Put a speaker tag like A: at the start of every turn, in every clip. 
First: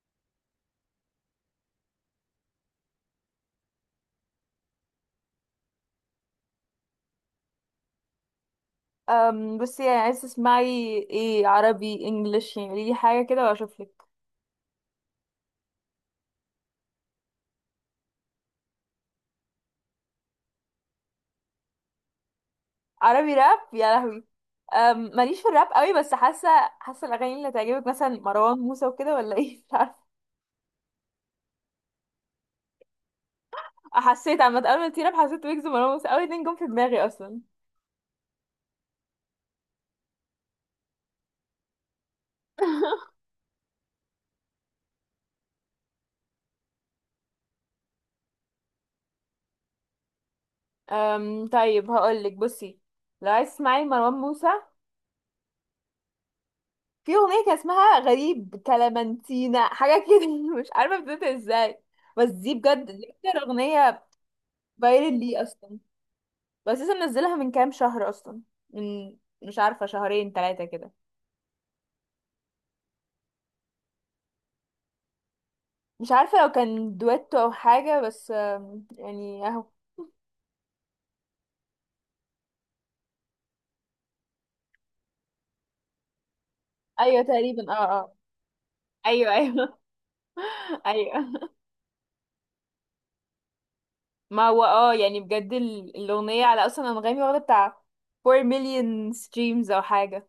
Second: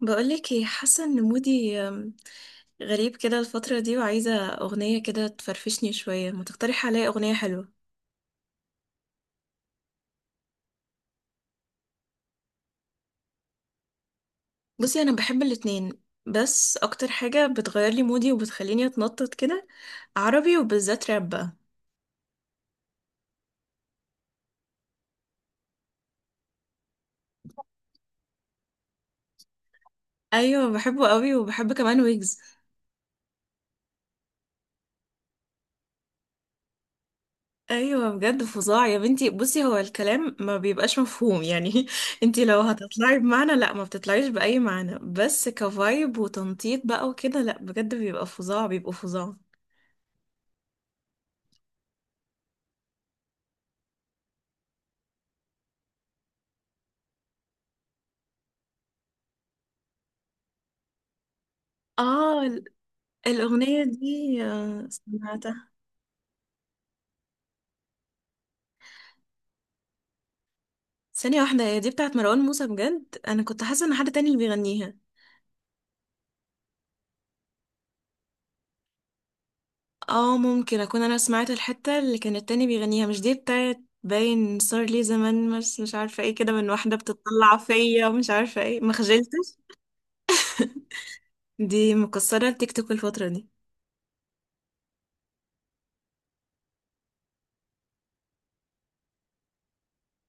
A: بقولك ايه، حاسه ان مودي غريب كده الفتره دي، وعايزه اغنيه كده تفرفشني شويه. ما تقترحي عليا اغنيه حلوه.
B: بس يعني عايز تسمعي ايه، عربي انجليش؟ يعني قولي لي حاجه كده واشوف لك.
A: بصي انا بحب الاتنين، بس اكتر حاجه بتغير لي مودي وبتخليني اتنطط كده عربي، وبالذات راب بقى.
B: عربي راب، يا لهوي. ماليش في الراب قوي، بس حاسه الاغاني اللي تعجبك مثلا مروان موسى وكده، ولا ايه؟ مش عارفه.
A: ايوه بحبه قوي، وبحب كمان ويجز.
B: حسيت عامه اول ما تيجي راب حسيت ويجز ومروان موسى، اول اتنين جم في دماغي اصلا.
A: ايوه بجد فظاع يا بنتي. بصي هو الكلام ما بيبقاش مفهوم يعني انتي لو هتطلعي بمعنى لا ما بتطلعيش باي معنى، بس كفايب وتنطيط بقى وكده. لا بجد بيبقى فظاع، بيبقوا فظاع.
B: طيب، هقول لك. بصي، لو عايز تسمعي مروان موسى، في اغنيه كان اسمها غريب، كلامنتينا، حاجه كده مش عارفه بتبدا ازاي. بس دي
A: اه.
B: بجد، دي اكتر
A: الأغنية
B: اغنيه
A: دي
B: بايرل لي
A: سمعتها.
B: اصلا. بس لسه منزلها من كام شهر اصلا، من مش عارفه، شهرين ثلاثه كده.
A: ثانية واحدة، هي دي بتاعت مروان موسى بجد؟ أنا كنت حاسة إن حد تاني اللي بيغنيها.
B: مش عارفه لو كان دويتو او حاجه، بس يعني اهو.
A: اه ممكن أكون أنا سمعت الحتة اللي كان التاني بيغنيها، مش دي بتاعت. باين صار لي زمان، بس مش عارفة ايه كده، من واحدة
B: ايوه
A: بتطلع
B: تقريبا، اه،
A: فيا
B: اه.
A: ومش عارفة ايه، ما
B: ايوه،
A: خجلتش.
B: ايوه. ايوه.
A: دي مكسرة التيك توك الفترة دي.
B: ما هو اه، يعني بجد الاغنيه على اصلا انغامي واخده بتاع 4 مليون ستريمز او حاجه.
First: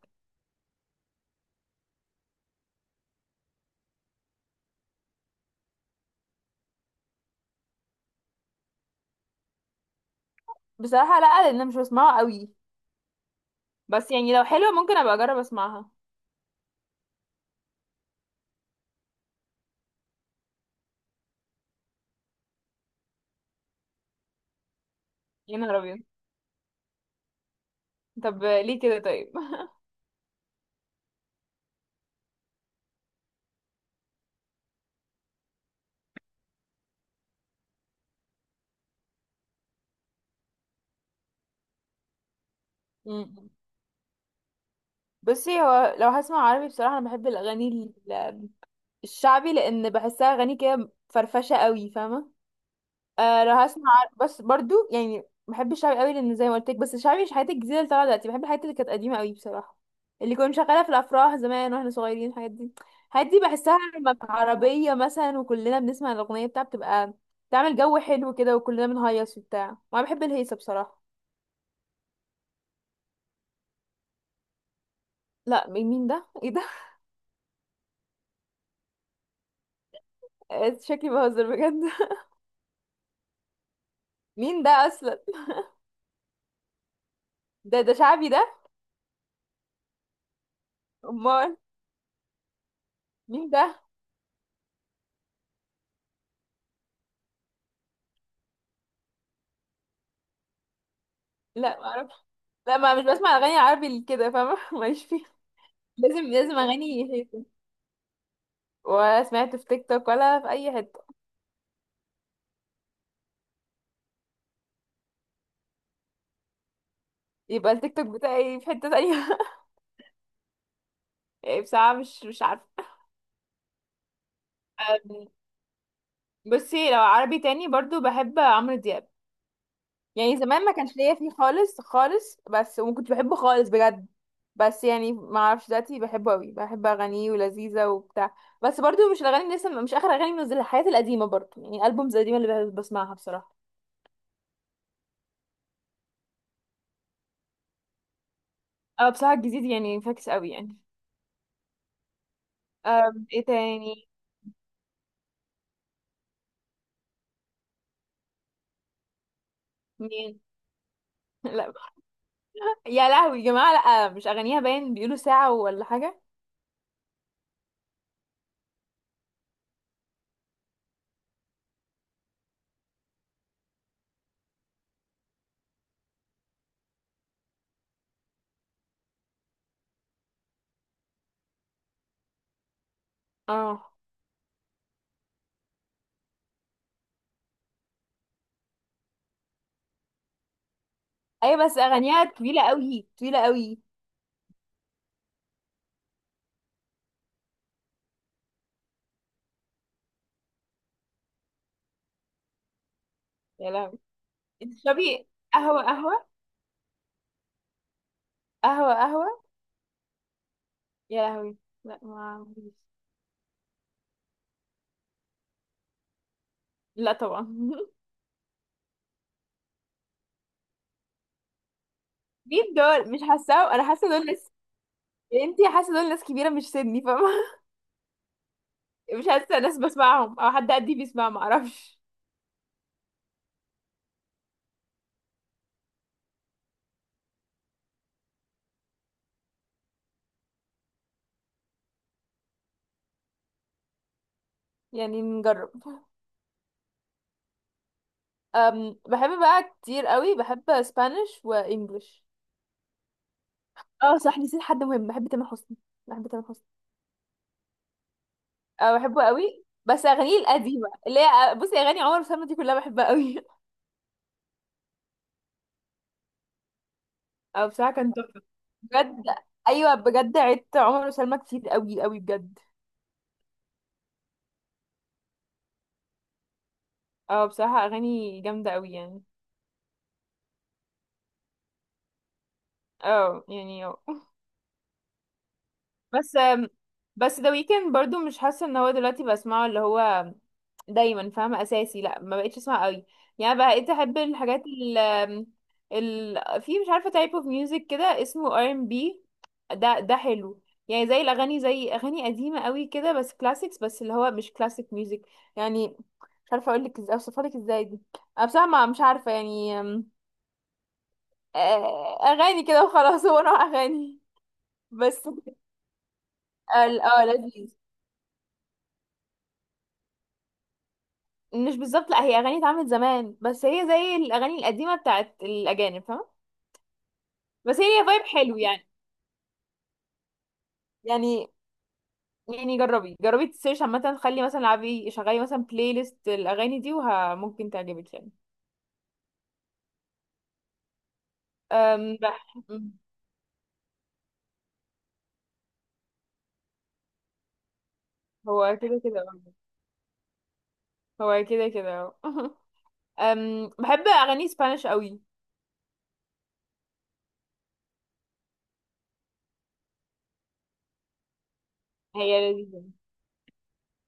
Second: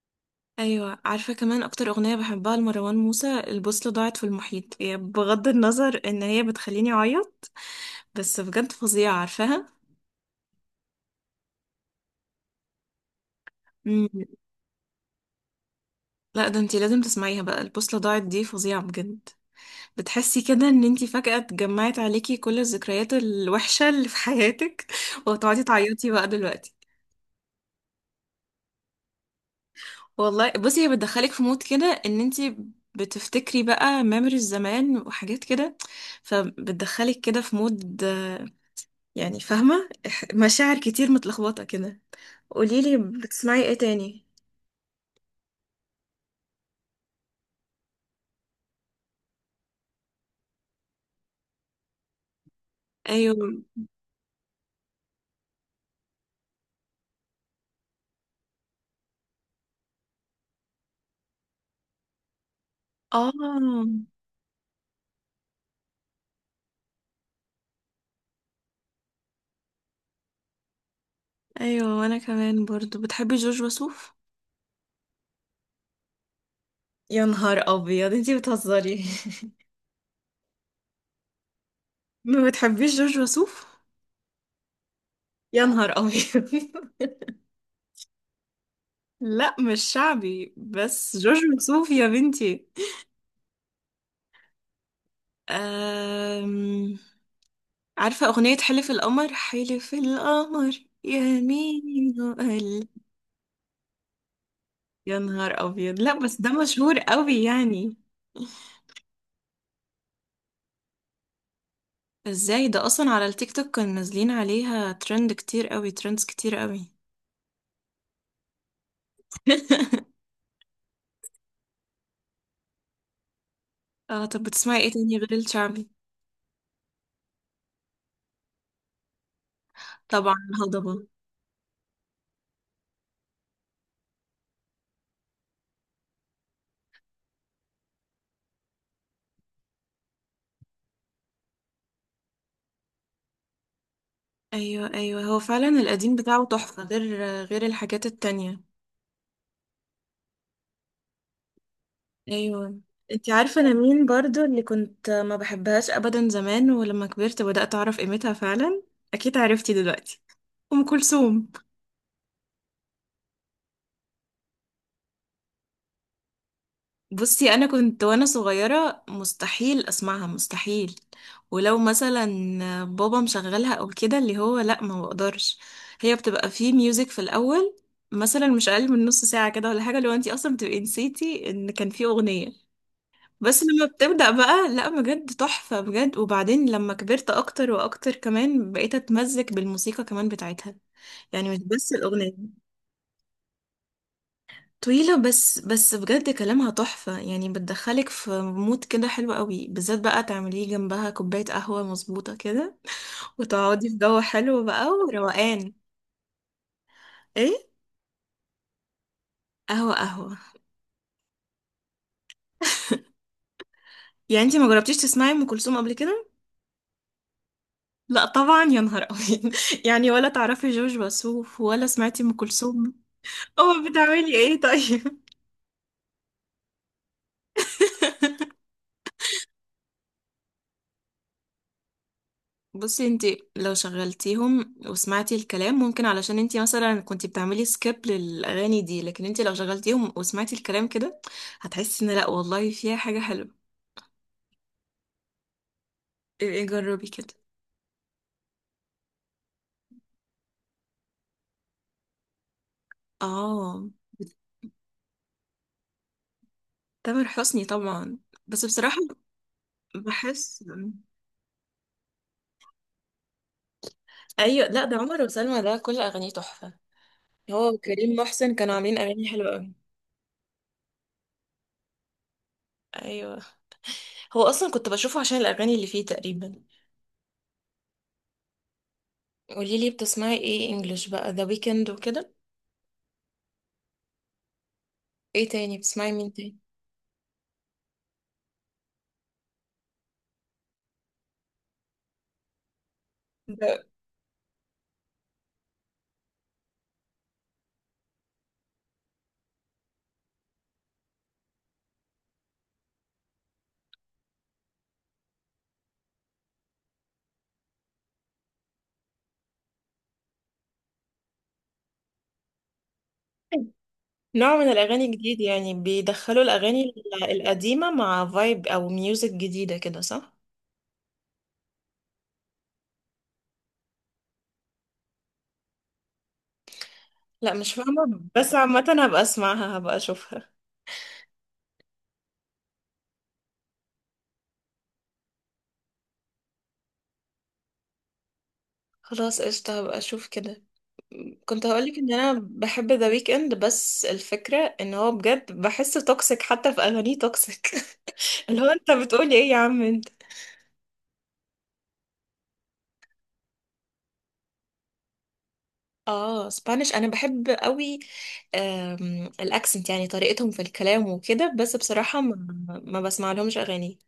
A: أيوة عارفة، كمان أكتر أغنية بحبها لمروان موسى البوصلة ضاعت في المحيط. هي بغض النظر إن هي بتخليني أعيط، بس بجد فظيعة، عارفاها.
B: بصراحه لا، لان انا مش بسمعه قوي. بس يعني لو حلوه ممكن ابقى اجرب اسمعها.
A: لا ده انتي لازم تسمعيها بقى. البوصلة ضاعت دي فظيعة بجد. بتحسي كده ان انتي فجأة اتجمعت عليكي كل الذكريات الوحشة اللي في حياتك
B: يا
A: وهتقعدي
B: نهار ابيض،
A: تعيطي بقى دلوقتي.
B: طب ليه كده؟ طيب.
A: والله بصي، هي بتدخلك في مود كده ان انتي بتفتكري بقى ميموريز زمان وحاجات كده، فبتدخلك كده في مود. يعني فاهمة مشاعر كتير متلخبطة كده. قوليلي
B: مم.
A: بتسمعي ايه تاني.
B: بصي، هو لو هسمع عربي بصراحه انا بحب الاغاني الشعبي، لان بحسها اغاني كده فرفشه قوي، فاهمه. آه،
A: ايوه.
B: لو هسمع. بس برضو يعني بحب الشعبي قوي، لان زي ما قلت لك. بس الشعبي مش الحاجات الجديده اللي طالعه دلوقتي، بحب الحاجات اللي كانت قديمه قوي بصراحه. اللي كنا شغاله في الافراح زمان واحنا صغيرين، الحاجات دي. الحاجات دي بحسها
A: اه.
B: لما عربيه مثلا وكلنا بنسمع الاغنيه بتاعها، بتبقى تعمل جو حلو كده، وكلنا بنهيص وبتاع، وانا بحب الهيصه بصراحه.
A: ايوه، وانا كمان برضو. بتحبي جورج وسوف؟
B: لا، مين ده؟ ايه ده؟
A: يا نهار ابيض، انتي بتهزري.
B: آه، شكلي بهزر بجد.
A: ما بتحبيش جورج وسوف؟
B: مين ده اصلا؟
A: يا نهار ابيض.
B: ده شعبي ده؟
A: لا مش شعبي، بس جورج
B: امال
A: وسوف يا بنتي.
B: مين ده؟
A: أم... عارفة أغنية حلف القمر؟ حلف القمر
B: لا، معرفش.
A: يمين
B: لا،
A: وقلب.
B: ما مش بسمع اغاني عربي كده، فاهمه؟ ماليش
A: يا
B: فيها.
A: نهار أبيض، لا
B: لازم
A: بس ده
B: لازم
A: مشهور
B: اغاني هيك؟
A: قوي يعني.
B: ولا سمعت في تيك توك، ولا في اي حته؟
A: ازاي ده؟ أصلا على التيك توك كانوا نازلين عليها ترند كتير قوي، ترندز كتير قوي.
B: يبقى التيك توك بتاعي في حته تانية. يعني بصراحه، مش عارفه.
A: اه. طب بتسمعي ايه تاني
B: أم،
A: غير الشعبي؟
B: بصي، لو عربي تاني برضو بحب عمرو دياب.
A: طبعا
B: يعني زمان ما كانش
A: الهضبة.
B: ليا فيه خالص خالص، بس وكنت بحبه خالص بجد. بس يعني ما اعرفش، دلوقتي بحبه قوي، بحب اغانيه ولذيذه وبتاع. بس برضو مش الاغاني اللي لسه، مش اخر اغاني منزلها، الحاجات القديمه برضو، يعني البومز القديمه اللي بسمعها بصراحه.
A: ايوه ايوه، هو فعلا القديم بتاعه تحفة، غير غير الحاجات التانية.
B: اه بصراحه الجديد يعني فاكس قوي يعني.
A: ايوه. انتي
B: ايه
A: عارفة انا مين
B: تاني؟
A: برضو اللي كنت ما بحبهاش ابدا زمان، ولما كبرت بدأت اعرف قيمتها فعلا؟ اكيد عرفتي دلوقتي.
B: مين؟
A: ام كلثوم.
B: لا. يا لهوي يا جماعة، لا مش اغانيها؟ باين بيقولوا ساعة ولا حاجة.
A: بصي انا كنت وانا صغيرة مستحيل اسمعها، مستحيل. ولو مثلا بابا مشغلها او كده، اللي هو لا ما بقدرش. هي بتبقى فيه ميوزك في الاول، مثلا مش اقل من نص ساعة كده ولا حاجة، لو انتي اصلا بتبقي نسيتي ان كان فيه اغنية. بس لما
B: اه،
A: بتبدأ بقى، لا بجد تحفة بجد. وبعدين لما كبرت أكتر وأكتر، كمان بقيت أتمزج بالموسيقى كمان بتاعتها، يعني مش
B: ايوه، بس
A: بس
B: اغانيها
A: الأغنية.
B: طويلة قوي، طويلة قوي.
A: طويلة، بس بس بجد كلامها تحفة يعني. بتدخلك في مود كده حلو قوي، بالذات بقى تعمليه جنبها كوباية قهوة مظبوطة كده،
B: يا
A: وتقعدي في
B: لهوي!
A: جو حلو
B: انت
A: بقى
B: تشربي
A: وروقان.
B: قهوة؟ قهوة؟
A: ايه،
B: قهوة؟ قهوة!
A: قهوة قهوة.
B: يا لهوي، لا ما عنديش.
A: يعني انتي ما جربتيش تسمعي أم كلثوم قبل كده؟
B: لا طبعا.
A: لا طبعا، يا نهار أبيض. يعني ولا تعرفي جورج وسوف، ولا سمعتي أم
B: مين
A: كلثوم.
B: دول؟ مش حاسة، انا
A: اه
B: حاسة دول
A: بتعملي
B: ناس.
A: ايه طيب؟
B: انتي حاسة دول ناس كبيرة مش سني، فاهمة؟ مش حاسة ناس بسمعهم، او حد قدي بيسمع، معرفش.
A: بصي انت لو شغلتيهم وسمعتي الكلام ممكن، علشان انت مثلا كنت بتعملي سكيب للاغاني دي، لكن انت لو شغلتيهم وسمعتي الكلام كده هتحسي ان لا والله فيها حاجه حلوه.
B: يعني نجرب.
A: ايه جربي كده.
B: بحب بقى كتير قوي، بحب اسبانيش وانجلش.
A: اه.
B: اه صح، نسيت حد مهم، بحب تامر حسني، بحب تامر حسني.
A: تامر حسني طبعا، بس
B: اه
A: بصراحه
B: بحبه قوي، بس اغانيه
A: بحس.
B: القديمه اللي هي بصي، اغاني عمر وسلمى دي كلها بحبها قوي.
A: ايوه لا، ده عمر وسلمى ده كل اغانيه تحفه،
B: اه،
A: هو
B: بصراحه كان
A: وكريم
B: تحفه
A: محسن كانوا عاملين
B: بجد.
A: اغاني حلوه قوي.
B: ايوه بجد، عدت عمر وسلمى كتير قوي قوي بجد.
A: ايوه. هو اصلا كنت بشوفه عشان الاغاني اللي فيه تقريبا.
B: اه بصراحه اغاني جامده قوي يعني.
A: قولي لي بتسمعي ايه انجلش بقى، ذا ويكند وكده؟
B: اه، يعني.
A: ايه تاني، بتسمعي مين
B: بس
A: تاني؟
B: بس ذا ويكند برضو، مش حاسه ان هو دلوقتي بسمعه، اللي هو دايما، فاهمه، اساسي، لا، ما بقتش اسمع قوي. يعني
A: ده
B: بقيت احب الحاجات ال ال في، مش عارفه، تايب اوف ميوزك كده، اسمه ار ام بي. ده حلو. يعني، زي اغاني قديمه قوي كده، بس كلاسيكس، بس اللي هو مش كلاسيك ميوزك يعني. مش عارفه اقول لك ازاي، اوصفها لك ازاي دي. انا بصراحه مش عارفه يعني، اغاني كده وخلاص. هو نوع اغاني.
A: نوع من الاغاني
B: بس
A: جديد يعني، بيدخلوا الاغاني
B: اه لذيذ.
A: القديمه مع فايب او ميوزك جديده كده، صح؟
B: مش بالظبط، لا، هي اغاني اتعملت زمان، بس هي زي الاغاني القديمه بتاعت الاجانب، فاهمه.
A: لا مش
B: بس هي ليها
A: فاهمه،
B: فايب
A: بس
B: حلو
A: عامه هبقى اسمعها، هبقى اشوفها.
B: يعني يعني جربي جربي، تسيرش عامه، خلي مثلا العبي، شغلي مثلا بلاي ليست الاغاني دي، وممكن تعجبك يعني.
A: خلاص قشطه، هبقى اشوف كده. كنت هقولك ان
B: أم
A: انا
B: بح...
A: بحب
B: أم،
A: ذا ويكند، بس الفكره ان هو بجد بحسه توكسيك حتى في اغانيه توكسيك. اللي هو
B: هو
A: انت
B: كده كده،
A: بتقولي ايه يا عم.
B: هو كده كده. بحب اغاني سبانيش قوي.
A: اه سبانيش انا بحب قوي، الاكسنت يعني طريقتهم في الكلام وكده، بس بصراحة
B: هي لذيذه.
A: ما بسمع لهمش اغاني.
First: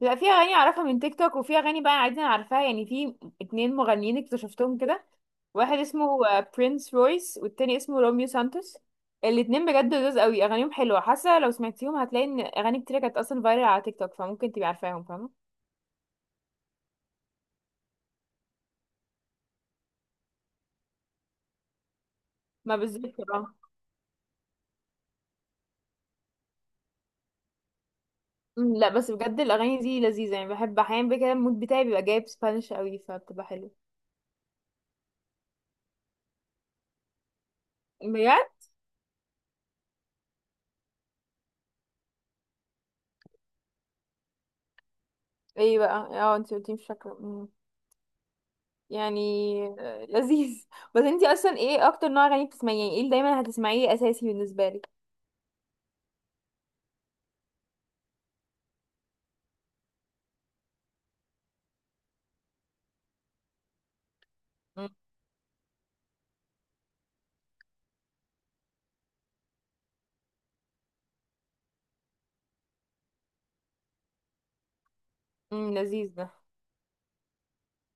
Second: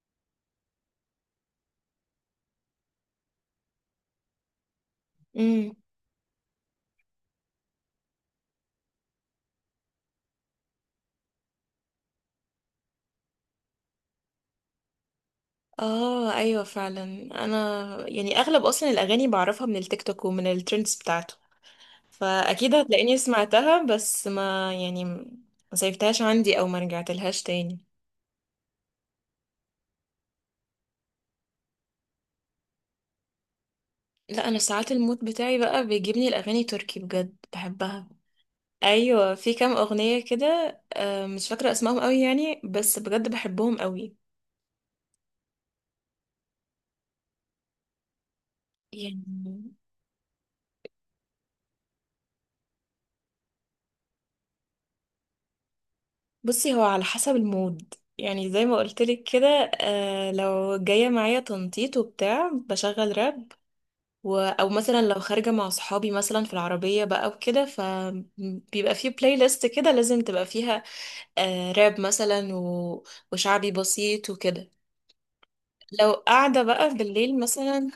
B: بيبقى فيها اغاني اعرفها من تيك توك، وفي اغاني بقى عادي انا عارفاها يعني. في اتنين مغنيين اكتشفتهم كده،
A: امم.
B: واحد اسمه برينس رويس، والتاني اسمه روميو سانتوس. الاتنين بجد لذاذ قوي، اغانيهم حلوه. حاسه لو سمعتيهم هتلاقي ان اغاني كتير كانت اصلا فايرال على تيك توك، فممكن تبقي عارفاهم، فاهمه.
A: اه ايوه فعلا. انا يعني اغلب اصلا الاغاني بعرفها من التيك توك ومن الترندز بتاعته، فاكيد
B: ما بالظبط
A: هتلاقيني
B: بقى.
A: سمعتها، بس ما يعني ما سيفتهاش عندي او ما رجعتلهاش تاني.
B: لا، بس بجد الاغاني دي لذيذه، يعني بحب احيانا بقى كده المود بتاعي بيبقى جايب سبانش قوي، فبتبقى حلوه.
A: لا انا ساعات المود بتاعي بقى بيجيبني الاغاني تركي، بجد بحبها.
B: بجد؟
A: ايوه، في كام اغنيه كده مش فاكره اسمائهم قوي يعني، بس بجد بحبهم قوي.
B: ايه بقى؟ اه انت قلتي مش فاكره. يعني
A: يعني
B: لذيذ. بس انتي اصلا، ايه اكتر نوع اغاني بتسمعيه؟ يعني ايه اللي دايما هتسمعيه اساسي بالنسبه لك؟
A: بصي، هو على حسب المود، يعني زي ما قلتلك كده. لو جايه معايا تنطيط وبتاع بشغل راب، او
B: مم،
A: مثلا لو خارجه مع صحابي مثلا في العربيه بقى وكده، فبيبقى في بلاي ليست كده لازم تبقى فيها راب مثلا، وشعبي بسيط وكده.
B: مم،
A: لو
B: لذيذ ده.
A: قاعده بقى بالليل مثلا،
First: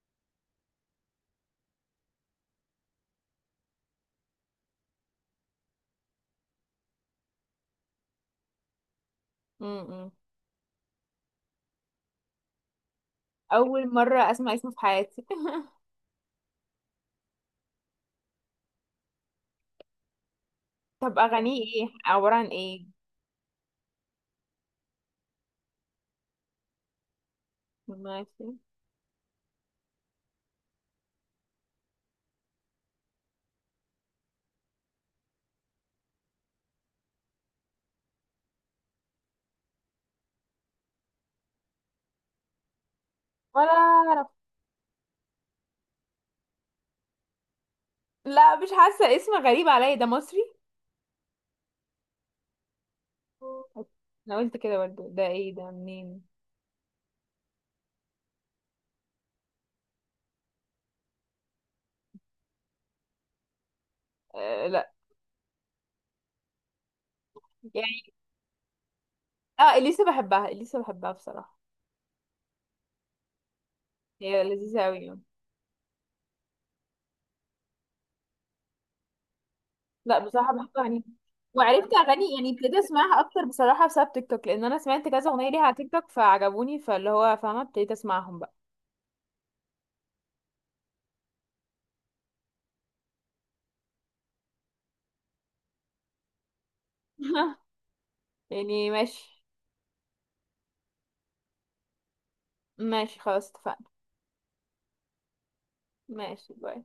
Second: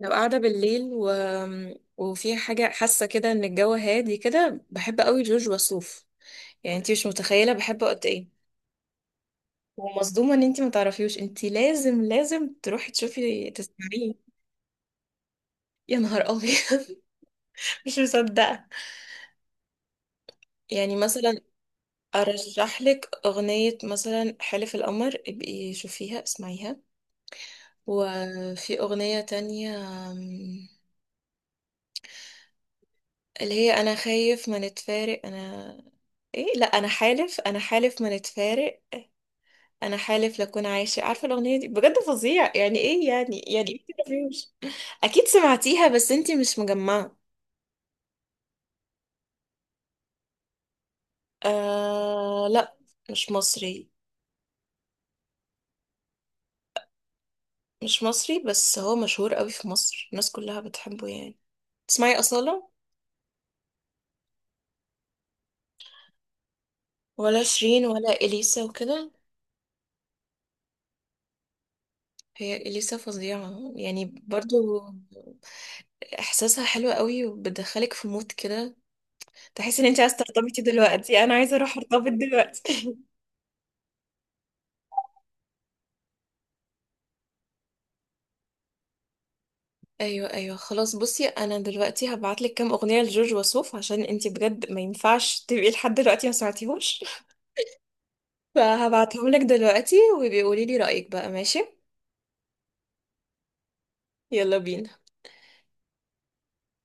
A: لو قاعدة بالليل وفي حاجة حاسة كده ان الجو هادي كده، بحب قوي جورج وسوف. يعني انتي مش متخيلة بحبه قد ايه.
B: مم، مم.
A: ومصدومة ان انتي ما تعرفيوش. انتي لازم لازم تروحي تشوفي
B: اول
A: تسمعيه.
B: مره اسمع اسمه في حياتي.
A: يا نهار ابيض. مش مصدقة. يعني
B: طب
A: مثلا
B: اغانيه ايه، عباره عن
A: ارشح
B: ايه؟
A: لك اغنية مثلا حلف القمر، ابقي شوفيها اسمعيها.
B: ماشي.
A: وفي اغنية تانية، أم، اللي هي انا خايف ما نتفارق انا. ايه، لا انا حالف، انا حالف ما نتفارق. انا حالف لكون عايشه. عارفه الاغنيه دي؟ بجد فظيع يعني. ايه يعني؟ يعني
B: ولا
A: ايه
B: اعرف.
A: ترافيوش. اكيد سمعتيها، بس انتي مش مجمعه.
B: لا، مش حاسه، اسم غريب عليا، ده مصري؟
A: آه لا. مش مصري.
B: انا قلت كده برضه، ده ايه، ده منين؟
A: مش مصري، بس هو مشهور قوي في مصر الناس كلها بتحبه يعني. تسمعي اصاله،
B: آه، لا.
A: ولا شيرين،
B: يعني.
A: ولا اليسا وكده؟
B: اه، اليسا بحبها، اليسا بحبها بصراحه.
A: هي اليسا فظيعه يعني
B: هي
A: برضو.
B: لذيذه قوي.
A: احساسها حلو قوي، وبتدخلك في مود كده، تحسي ان انت عايزه
B: لا، بصراحة
A: ترتبطي
B: بحب أغانيها.
A: دلوقتي. انا عايزه اروح
B: وعرفت
A: ارتبط
B: أغاني، يعني ابتديت
A: دلوقتي.
B: أسمعها أكتر بصراحة بسبب تيك توك، لأن أنا سمعت كذا أغنية ليها على تيك توك فعجبوني، فاللي هو فاهمة ابتديت أسمعهم بقى.
A: ايوه ايوه. خلاص بصي، انا دلوقتي هبعتلك كام اغنيه لجورج وسوف، عشان انتي بجد ما ينفعش تبقي لحد دلوقتي ما سمعتيهوش.
B: يعني
A: فهبعتهم لك
B: ماشي،
A: دلوقتي، وبيقولي لي رايك بقى، ماشي؟
B: ماشي، خلاص اتفقنا.
A: يلا بينا.
B: ماشي، باي.